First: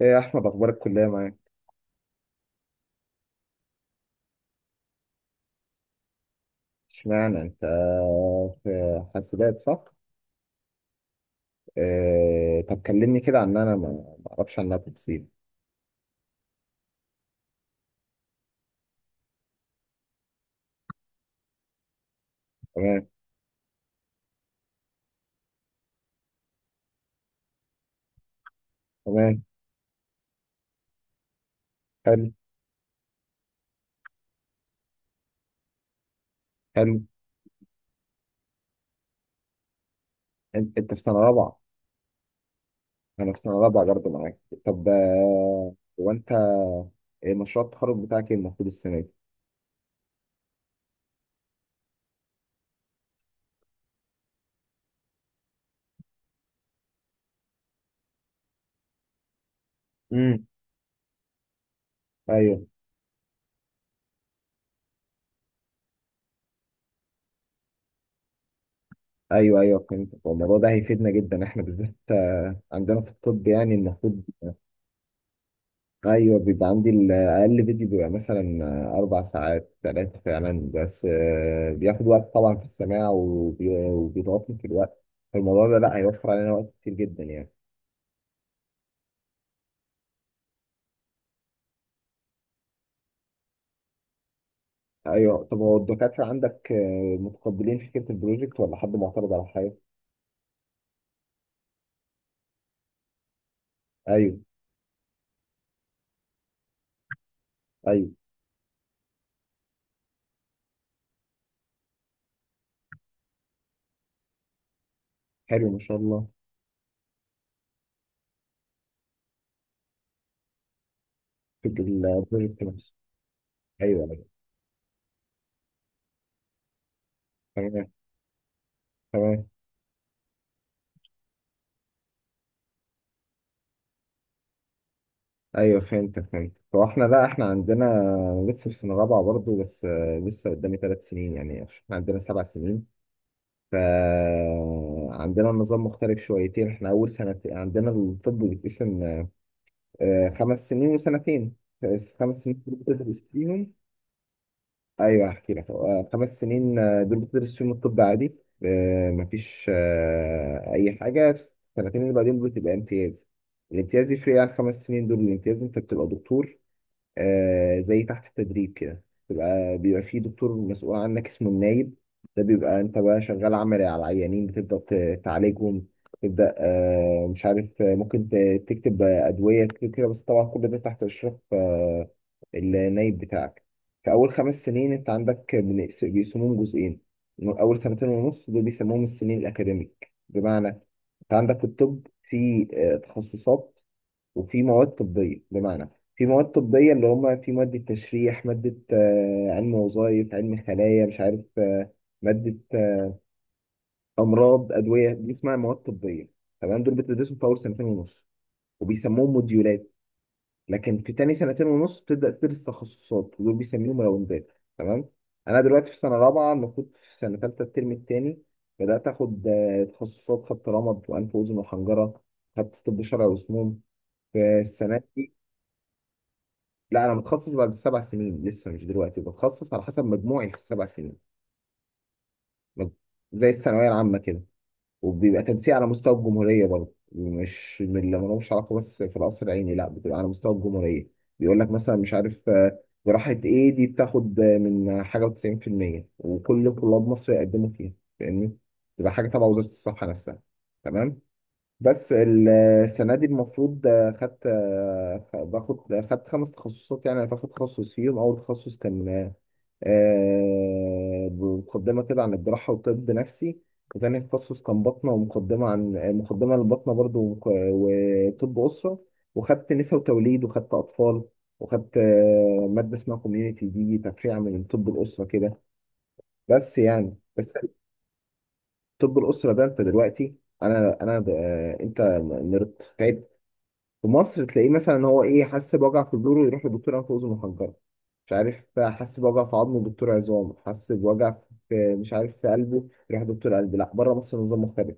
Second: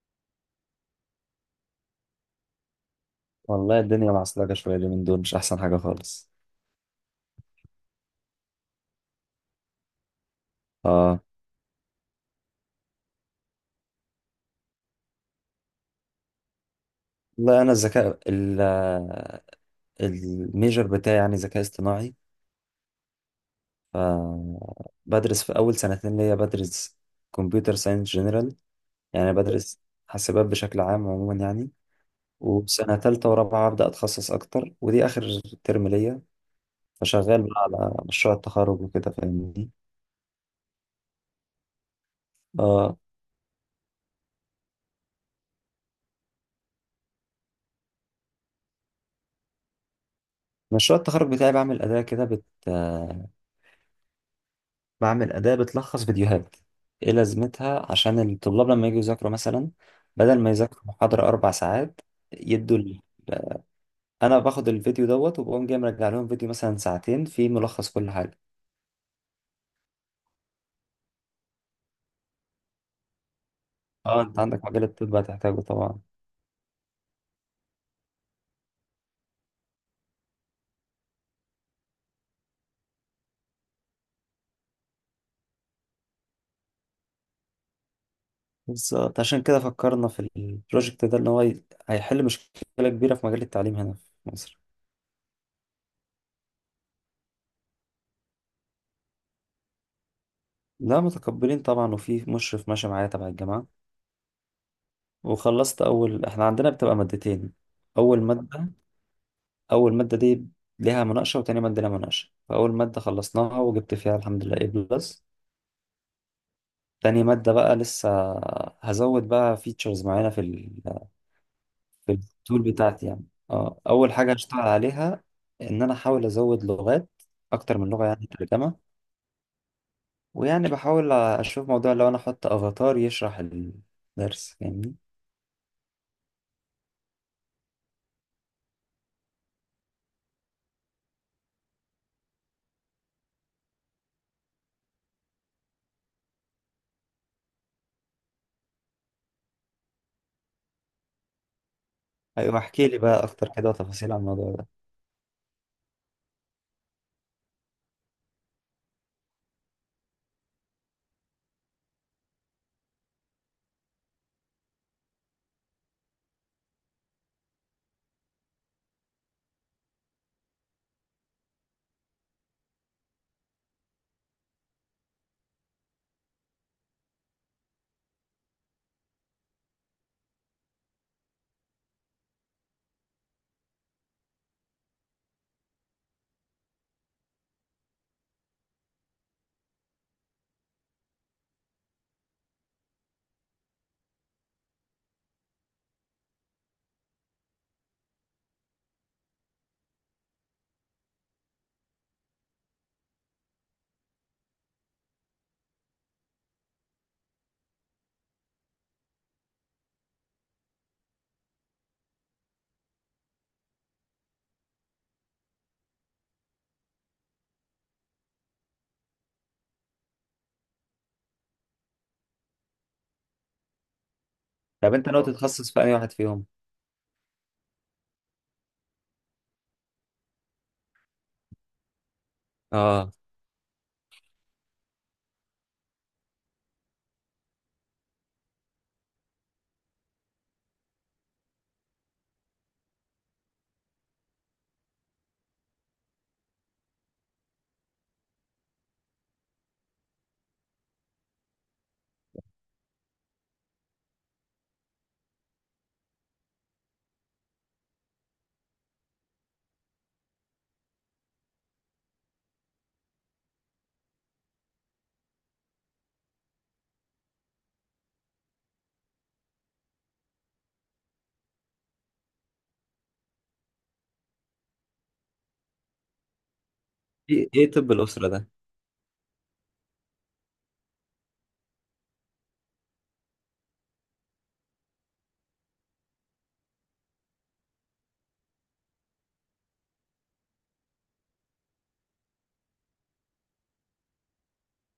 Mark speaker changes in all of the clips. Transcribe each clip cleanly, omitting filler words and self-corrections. Speaker 1: ايه يا احمد، اخبار الكليه معاك؟
Speaker 2: والله الدنيا معصلجة شوية اليومين دول مش أحسن حاجة خالص.
Speaker 1: اشمعنى انت؟ في حاسبات، صح؟
Speaker 2: اه.
Speaker 1: إيه، طب كلمني كده عن انا ما اعرفش عنها تفاصيل.
Speaker 2: والله أنا الميجر بتاعي يعني ذكاء اصطناعي.
Speaker 1: تمام،
Speaker 2: ف بدرس في أول سنتين ليا بدرس كمبيوتر ساينس جنرال، يعني
Speaker 1: تمام.
Speaker 2: بدرس حاسبات بشكل عام عموما يعني.
Speaker 1: حلو،
Speaker 2: وسنة تالتة ورابعة أبدأ أتخصص أكتر ودي آخر ترم ليا،
Speaker 1: حلو.
Speaker 2: فشغال بقى على مشروع التخرج وكده فاهمني.
Speaker 1: انت في سنه رابعه؟
Speaker 2: اه.
Speaker 1: انا في سنه رابعه برضه معاك. طب، هو انت، إيه مشروع التخرج بتاعك، ايه المفروض السنه دي؟
Speaker 2: مشروع التخرج بتاعي بعمل أداة بتلخص فيديوهات. إيه لازمتها؟ عشان الطلاب لما يجوا يذاكروا مثلا، بدل
Speaker 1: امم.
Speaker 2: ما يذاكروا محاضرة 4 ساعات،
Speaker 1: ايوه.
Speaker 2: يدوا لي أنا باخد الفيديو دوت وبقوم جاي مرجع لهم فيديو مثلا ساعتين فيه ملخص كل حاجة.
Speaker 1: ايوه، ايوه، فهمت. هو الموضوع ده هيفيدنا جدا احنا بالذات، عندنا في الطب يعني
Speaker 2: اه،
Speaker 1: المفروض.
Speaker 2: انت عندك مجال الطب هتحتاجه طبعا.
Speaker 1: ايوه، بيبقى عندي الاقل فيديو بيبقى مثلا اربع ساعات ثلاثه فعلا، بس بياخد وقت طبعا في السماع، وبيضغطني في الوقت. فالموضوع ده لا هيوفر علينا وقت كتير جدا يعني.
Speaker 2: بالظبط، عشان كده فكرنا في البروجكت ده ان هو هيحل مشكلة كبيرة في مجال التعليم هنا في مصر.
Speaker 1: ايوه، طب هو الدكاتره عندك متقبلين فكره البروجكت ولا حد معترض على حاجه؟
Speaker 2: لا متقبلين طبعا، وفي مشرف ماشي معايا تبع الجامعة.
Speaker 1: ايوه،
Speaker 2: وخلصت أول، احنا عندنا بتبقى مادتين.
Speaker 1: ايوه.
Speaker 2: أول مادة اول ماده دي ليها مناقشه وتاني ماده ليها مناقشه، فاول ماده خلصناها وجبت فيها الحمد لله A+.
Speaker 1: حلو، ما شاء الله.
Speaker 2: تاني ماده بقى لسه هزود بقى فيتشرز معينه
Speaker 1: في
Speaker 2: في
Speaker 1: البروجكت
Speaker 2: التول
Speaker 1: نفسه.
Speaker 2: بتاعتي يعني. اه،
Speaker 1: ايوه،
Speaker 2: اول
Speaker 1: ايوه.
Speaker 2: حاجه هشتغل عليها ان انا احاول ازود لغات اكتر من
Speaker 1: تمام،
Speaker 2: لغه يعني ترجمه.
Speaker 1: تمام.
Speaker 2: ويعني بحاول اشوف موضوع لو انا احط افاتار يشرح الدرس فاهمني.
Speaker 1: ايوه، فهمت، فهمت. هو احنا، لا احنا عندنا لسه في سنه رابعه برضه، بس لسه قدامي ثلاث سنين يعني. احنا عندنا سبع سنين. فعندنا النظام مختلف شويتين. احنا اول سنة عندنا الطب بيتقسم، خمس سنين وسنتين. خمس
Speaker 2: ايوه،
Speaker 1: سنين دول
Speaker 2: احكي لي
Speaker 1: بتدرس
Speaker 2: بقى اكتر
Speaker 1: فيهم.
Speaker 2: كده تفاصيل عن الموضوع ده.
Speaker 1: ايوه هحكي لك، خمس سنين دول بتدرس فيهم الطب عادي. مفيش اي حاجة في السنتين اللي بعدين بتبقى امتياز. الامتياز يفرق عن خمس سنين دول، الامتياز انت بتبقى دكتور. آه، زي تحت التدريب كده. بيبقى في دكتور مسؤول عنك اسمه النايب. ده بيبقى انت بقى شغال عملي على العيانين، بتبدأ تعالجهم. تبدأ آه مش عارف، ممكن تكتب أدوية كده كده، بس طبعا كل ده تحت إشراف النايب بتاعك. في أول خمس سنين أنت عندك بيقسموهم جزئين. أول سنتين ونص دول بيسموهم السنين الأكاديميك. بمعنى أنت عندك في الطب في تخصصات وفي مواد طبية. بمعنى في مواد طبية اللي هم في مادة تشريح، مادة علم وظائف، علم خلايا، مش عارف مادة أمراض، أدوية. دي اسمها مواد طبية تمام. دول بتدرسهم في أول سنتين ونص وبيسموهم موديولات. لكن في تاني سنتين ونص بتبدأ تدرس تخصصات ودول بيسميهم راوندات. تمام. أنا دلوقتي في سنة رابعة، المفروض في سنة تالتة الترم التاني بدأت آخد تخصصات. خدت رمد وأنف وأذن وحنجرة، خدت طب شرعي وسموم في
Speaker 2: طب
Speaker 1: السنة.
Speaker 2: انت ناوي تتخصص في اي واحد فيهم؟
Speaker 1: لا، انا متخصص بعد السبع سنين، لسه مش دلوقتي بتخصص على حسب مجموعي في السبع سنين. مج-
Speaker 2: اه.
Speaker 1: زي الثانويه العامه كده. وبيبقى تنسيق على مستوى الجمهوريه برضه، مش من اللي ملوش علاقه، بس في القصر العيني لا بتبقى على مستوى الجمهوريه. بيقول لك مثلا مش عارف، جراحه ايه دي بتاخد من حاجه و90% وكل طلاب مصر يقدموا فيها. فاهمني. تبقى حاجه تبع وزاره الصحه نفسها. تمام. بس ال- السنة دي المفروض خدت باخد خدت خمس تخصصات. يعني أنا باخد تخصص فيهم. أول تخصص كان مقدمة كده عن الجراحة وطب نفسي. وتاني تخصص كان باطنة ومقدمة عن مقدمة للباطنة برضو، وطب أسرة. وخدت نساء وتوليد، وخدت أطفال، وخدت مادة اسمها كوميونيتي. دي تفريع من طب الأسرة كده. بس يعني
Speaker 2: ايه
Speaker 1: بس.
Speaker 2: إيه طب الاسره ده؟
Speaker 1: طب الأسرة ده، أنت دلوقتي، أنا أنا أنت نرد في مصر، تلاقيه مثلا، هو ايه، حس بوجع في صدره يروح لدكتور انف واذن وحنجره، مش عارف، حس بوجع في عظمه دكتور عظام، حس بوجع في مش عارف في قلبه يروح دكتور قلب. لا بره مصر نظام مختلف.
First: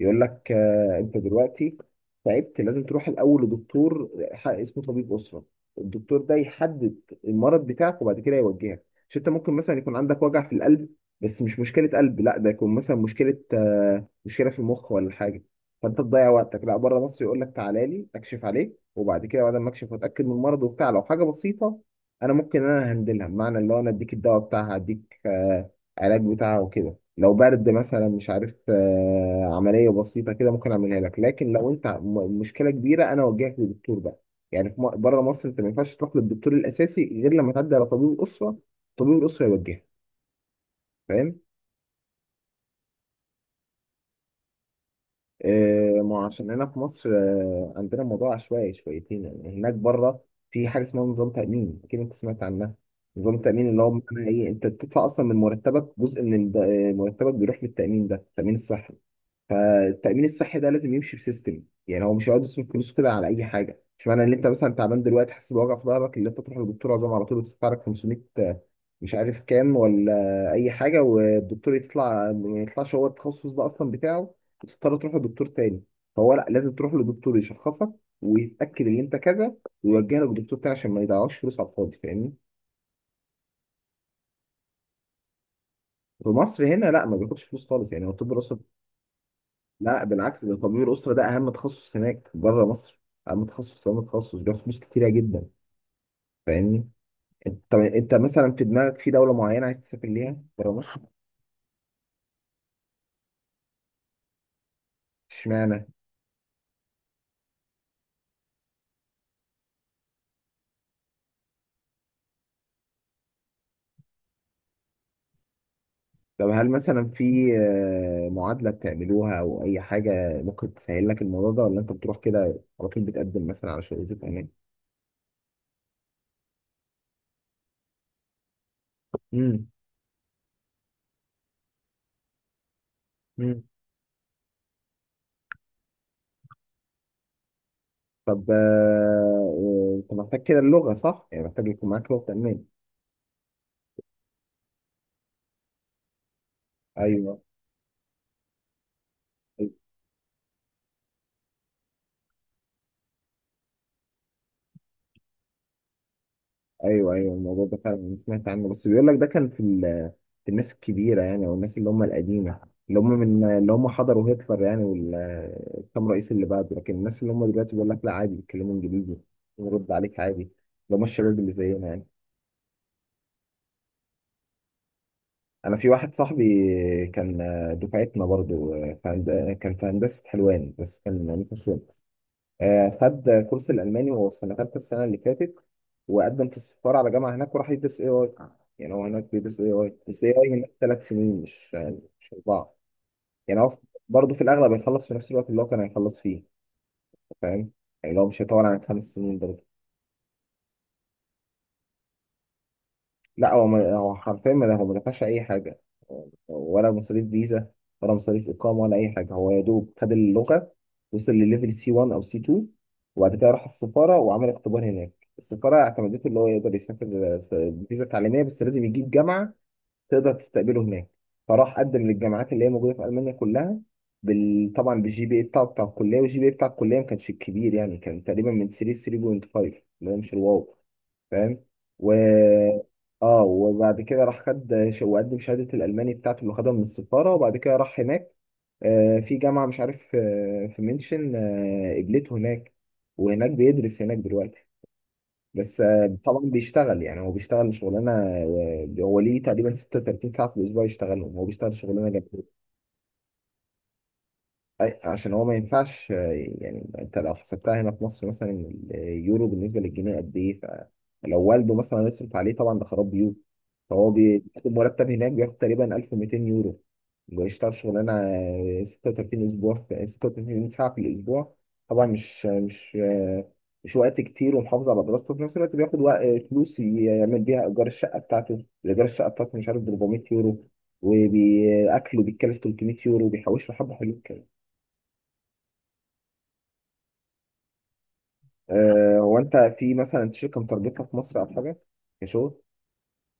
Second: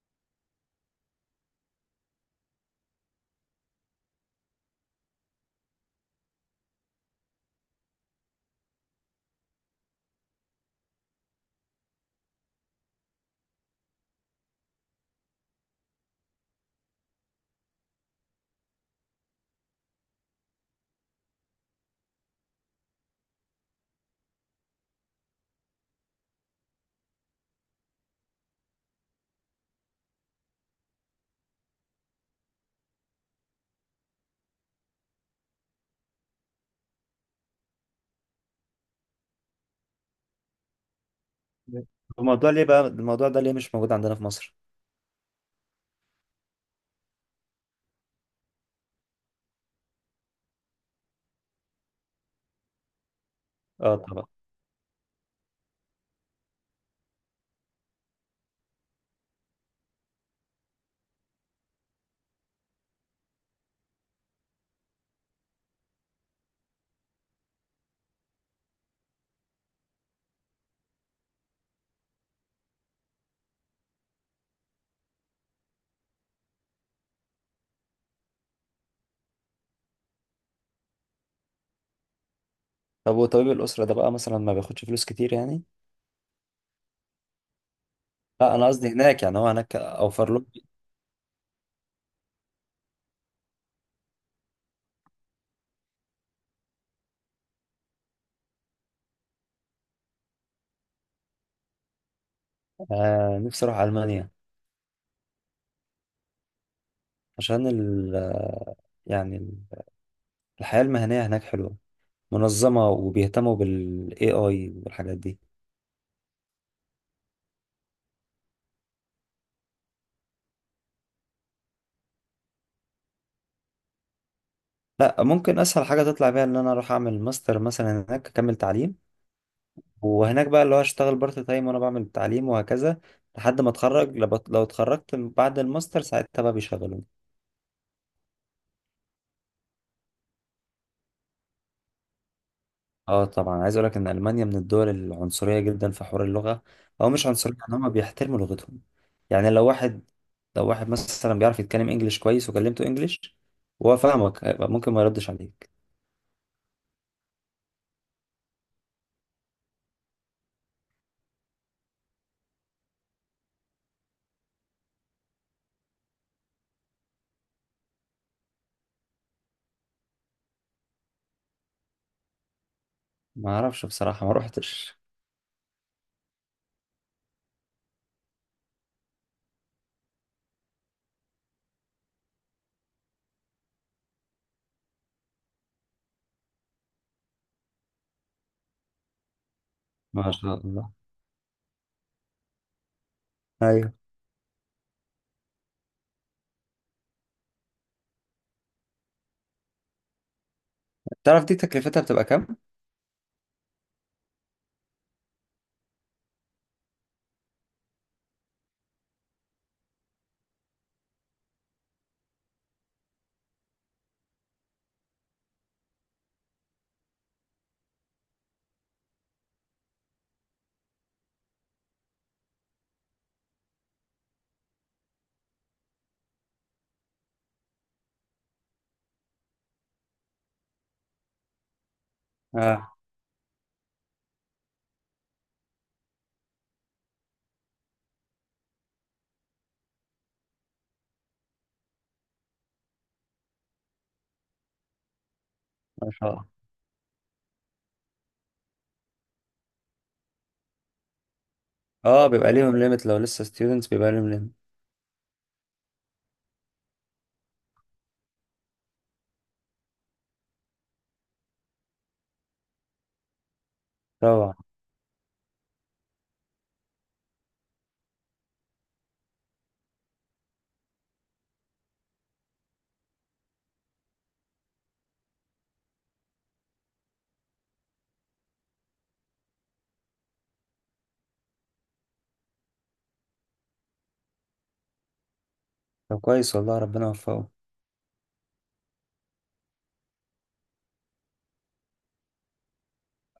Speaker 1: يقول لك آه انت دلوقتي تعبت لازم تروح الاول لدكتور اسمه طبيب اسره. الدكتور ده يحدد المرض بتاعك وبعد كده يوجهك. مش انت ممكن مثلا يكون عندك وجع في القلب بس مش مشكله قلب، لا ده يكون مثلا مشكله آه مشكله في المخ ولا حاجه، فانت تضيع وقتك. لا، بره مصر يقول لك تعالى لي اكشف عليك، وبعد كده بعد ما اكشف واتاكد من المرض وبتاع، لو حاجه بسيطه انا ممكن انا هندلها، بمعنى اللي هو انا اديك الدواء بتاعها، اديك علاج بتاعها وكده. لو برد مثلا مش عارف، عمليه بسيطه كده ممكن اعملها لك. لكن لو انت مشكله كبيره انا اوجهك للدكتور بقى. يعني في بره مصر انت ما ينفعش تروح للدكتور الاساسي غير لما تعدي على طبيب الاسره. طبيب الاسره يوجهك. فاهم؟
Speaker 2: الموضوع ده ليه مش موجود عندنا في مصر؟
Speaker 1: ما عشان هنا في مصر عندنا الموضوع عشوائي شويتين. يعني هناك بره في حاجه اسمها نظام تامين، اكيد انت سمعت عنها. نظام التامين، اللي هو
Speaker 2: اه طبعا.
Speaker 1: بمعنى ايه، انت بتدفع اصلا من مرتبك جزء من مرتبك بيروح للتامين ده، تامين الصحه. فالتأمين الصحي ده لازم يمشي بسيستم. يعني هو مش هيقعد يصرف فلوسه كده على أي حاجة. مش معنى إن أنت مثلا تعبان دلوقتي حاسس بوجع في ظهرك اللي أنت تروح للدكتور عظام على طول وتدفع لك 500 مش عارف كام ولا أي حاجة، والدكتور يطلع ما يطلعش هو التخصص ده أصلا بتاعه، وتضطر تروح لدكتور تاني. فهو لا، لازم تروح لدكتور يشخصك ويتأكد إن أنت كذا ويوجه لك دكتور تاني عشان ما يضيعوش فلوس على الفاضي. فاهمني؟
Speaker 2: طب وطبيب الأسرة ده بقى مثلا ما بياخدش فلوس كتير يعني؟
Speaker 1: في مصر هنا لا ما بياخدش فلوس خالص يعني، هو الطب
Speaker 2: لا،
Speaker 1: الأسري.
Speaker 2: أنا قصدي هناك، يعني هو هناك
Speaker 1: لا
Speaker 2: أوفر
Speaker 1: بالعكس،
Speaker 2: له.
Speaker 1: ده طبيب الاسره ده اهم تخصص هناك بره مصر. اهم تخصص، اهم تخصص، بياخد فلوس كتيره جدا. فاهمني. انت، طب انت مثلا في دماغك في دوله معينه عايز تسافر ليها بره مصر؟
Speaker 2: آه، نفسي أروح ألمانيا.
Speaker 1: اشمعنى؟
Speaker 2: عشان ال آه، يعني ال- الحياة المهنية هناك حلوة منظمة وبيهتموا بال AI والحاجات دي.
Speaker 1: طب هل مثلا في معادله بتعملوها او اي حاجه ممكن تسهل لك الموضوع ده، ولا انت بتروح كده على طول بتقدم مثلا على شهادة امان؟
Speaker 2: لا، ممكن أسهل حاجة تطلع بيها إن أنا أروح أعمل ماستر مثلا هناك أكمل تعليم.
Speaker 1: امم.
Speaker 2: وهناك بقى اللي هو أشتغل بارت تايم وأنا بعمل التعليم وهكذا، لحد
Speaker 1: امم.
Speaker 2: ما أتخرج. لو اتخرجت بعد الماستر ساعتها بقى بيشغلوني.
Speaker 1: طب، انت محتاج كده اللغه، صح؟ يعني محتاج يكون معاك لغه امان.
Speaker 2: اه طبعا، عايز اقول لك ان المانيا من الدول العنصريه جدا في حوار اللغه، او مش
Speaker 1: ايوه.
Speaker 2: عنصريه، ان هم بيحترموا لغتهم. يعني لو واحد، مثلا بيعرف يتكلم انجليش كويس وكلمته انجليش وهو فاهمك هيبقى ممكن ما يردش عليك.
Speaker 1: ايوه، ايوه، الموضوع ده فعلا أنا سمعت عنه، بس بيقول لك ده كان في في الناس الكبيره يعني، او الناس اللي هم القديمه، اللي هم من اللي هم حضروا هتلر يعني والكام رئيس اللي بعده. لكن الناس اللي هم دلوقتي بيقول لك لا عادي بيتكلموا انجليزي ونرد عليك عادي، اللي هم الشباب اللي زينا يعني.
Speaker 2: ما اعرفش بصراحه، ما روحتش.
Speaker 1: انا في واحد صاحبي كان دفعتنا برضه، في كان في هندسه حلوان بس كان ميكانيكا شغل. خد كورس الألماني وهو في سنة تالتة السنة اللي فاتت، وقدم في السفارة على جامعة هناك وراح يدرس اي اي. يعني هو هناك بيدرس اي اي، بس اي
Speaker 2: ما
Speaker 1: اي
Speaker 2: شاء
Speaker 1: هناك
Speaker 2: الله.
Speaker 1: ثلاث سنين مش أربعة. يعني هو
Speaker 2: ايوه،
Speaker 1: برضه في الأغلب هيخلص في نفس الوقت اللي هو كان هيخلص فيه. فاهم. يعني لو مش هيطول عن خمس سنين برضه.
Speaker 2: تعرف دي تكلفتها بتبقى كام؟
Speaker 1: لا هو حرفيا ما هو ما دفعش اي حاجه، ولا مصاريف فيزا، ولا مصاريف اقامه، ولا اي حاجه. هو يا دوب خد اللغه، وصل لليفل سي 1 او سي 2، وبعد كده راح السفاره وعمل اختبار هناك. السفاره اعتمدته اللي هو يقدر يسافر فيزا تعليميه، بس لازم يجيب جامعه تقدر تستقبله هناك. فراح قدم للجامعات اللي هي موجوده في المانيا كلها طبعا بالجي بي اي بتاعه بتاع الكليه. والجي بي اي بتاع الكليه ما كانش كبير يعني، كان تقريبا من 3 3.5 اللي هو مش الواو. فاهم. و،
Speaker 2: اه،
Speaker 1: اه، وبعد كده راح خد وقدم شهادة الألماني بتاعته اللي خدها من السفارة، وبعد كده راح هناك في جامعة مش عارف في منشن قبلته هناك، وهناك بيدرس هناك دلوقتي. بس
Speaker 2: ما شاء
Speaker 1: طبعا
Speaker 2: الله.
Speaker 1: بيشتغل يعني، هو بيشتغل شغلانة هو ليه تقريبا 36 ساعة في الأسبوع يشتغلهم. هو بيشتغل شغلانة
Speaker 2: اه،
Speaker 1: جامدة.
Speaker 2: بيبقى ليهم ليميت لو لسه ستودنتس بيبقى ليهم ليميت.
Speaker 1: أي عشان هو ما ينفعش يعني انت لو حسبتها هنا في مصر مثلا، اليورو بالنسبه للجنيه قد ايه. فلو والده مثلا يصرف عليه طبعا ده خراب بيوت. فهو
Speaker 2: طبعا.
Speaker 1: بياخد مرتب هناك، بياخد تقريبا 1200 يورو. بيشتغل شغلانه 36 اسبوع في 36 ساعه في الاسبوع. طبعا مش وقت كتير، ومحافظ على دراسته في نفس الوقت. بياخد وقت، فلوس يعمل بيها ايجار الشقه بتاعته. الايجار الشقه بتاعته مش عارف ب 400 يورو، وبأكله بيتكلف 300 يورو، بيحوش له حبة حلوين.
Speaker 2: طب كويس والله، ربنا يوفقه.
Speaker 1: هو انت في مثلا شركه مترجتها في مصر او حاجه كشغل؟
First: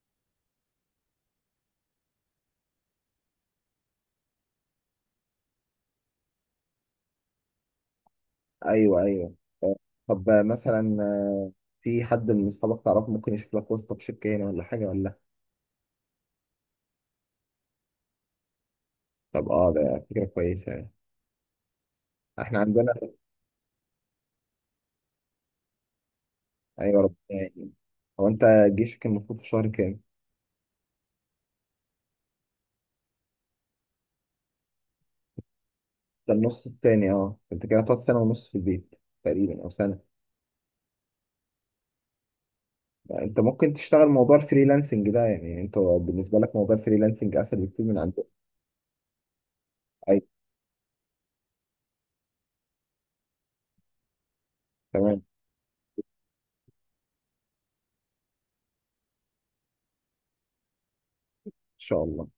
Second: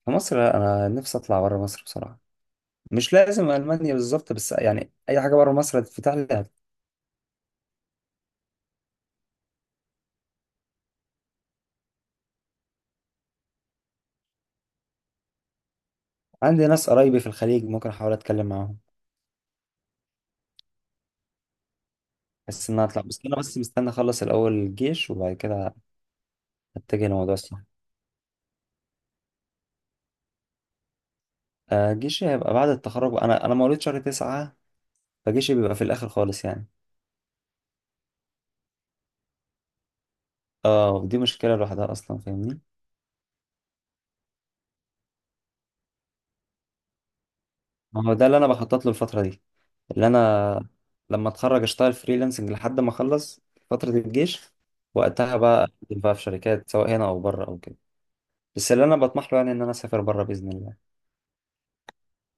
Speaker 2: في مصر لا، انا نفسي اطلع بره مصر بصراحه. مش لازم المانيا بالظبط، بس يعني اي حاجه بره مصر هتتفتح لي.
Speaker 1: ايوه، ايوه. آه، طب، مثلا، في حد من اصحابك تعرفه ممكن يشوف لك واسطه في شركه هنا ولا حاجه ولا لأ؟
Speaker 2: عندي ناس قرايبي في الخليج، ممكن احاول اتكلم معاهم.
Speaker 1: طب اه ده فكره كويسه يعني. احنا
Speaker 2: بس ان انا
Speaker 1: عندنا.
Speaker 2: اطلع، بس انا بس مستني اخلص الاول الجيش وبعد كده
Speaker 1: ايوه،
Speaker 2: اتجه
Speaker 1: ربنا
Speaker 2: لموضوع السفر.
Speaker 1: يعني. هو انت جيشك المفروض في شهر كام؟
Speaker 2: آه، جيشي هيبقى بعد التخرج، انا مواليد شهر 9، فجيشي بيبقى في الاخر
Speaker 1: ده
Speaker 2: خالص
Speaker 1: النص
Speaker 2: يعني.
Speaker 1: التاني. اه انت كده هتقعد سنه ونص في البيت تقريبا او سنه.
Speaker 2: اه، ودي مشكله لوحدها اصلا فاهمني.
Speaker 1: يعني انت ممكن تشتغل موضوع الفريلانسنج ده. يعني انت بالنسبه لك موضوع الفريلانسنج اسهل بكتير من
Speaker 2: ما هو
Speaker 1: عندك.
Speaker 2: ده اللي انا بخطط له الفتره دي، اللي
Speaker 1: ايوه،
Speaker 2: انا لما اتخرج اشتغل فريلانسنج لحد ما اخلص فتره الجيش.
Speaker 1: تمام، ان
Speaker 2: وقتها بقى أقدم بقى في شركات سواء هنا او بره او كده. بس اللي انا بطمح له يعني ان انا اسافر بره باذن الله.
Speaker 1: شاء الله.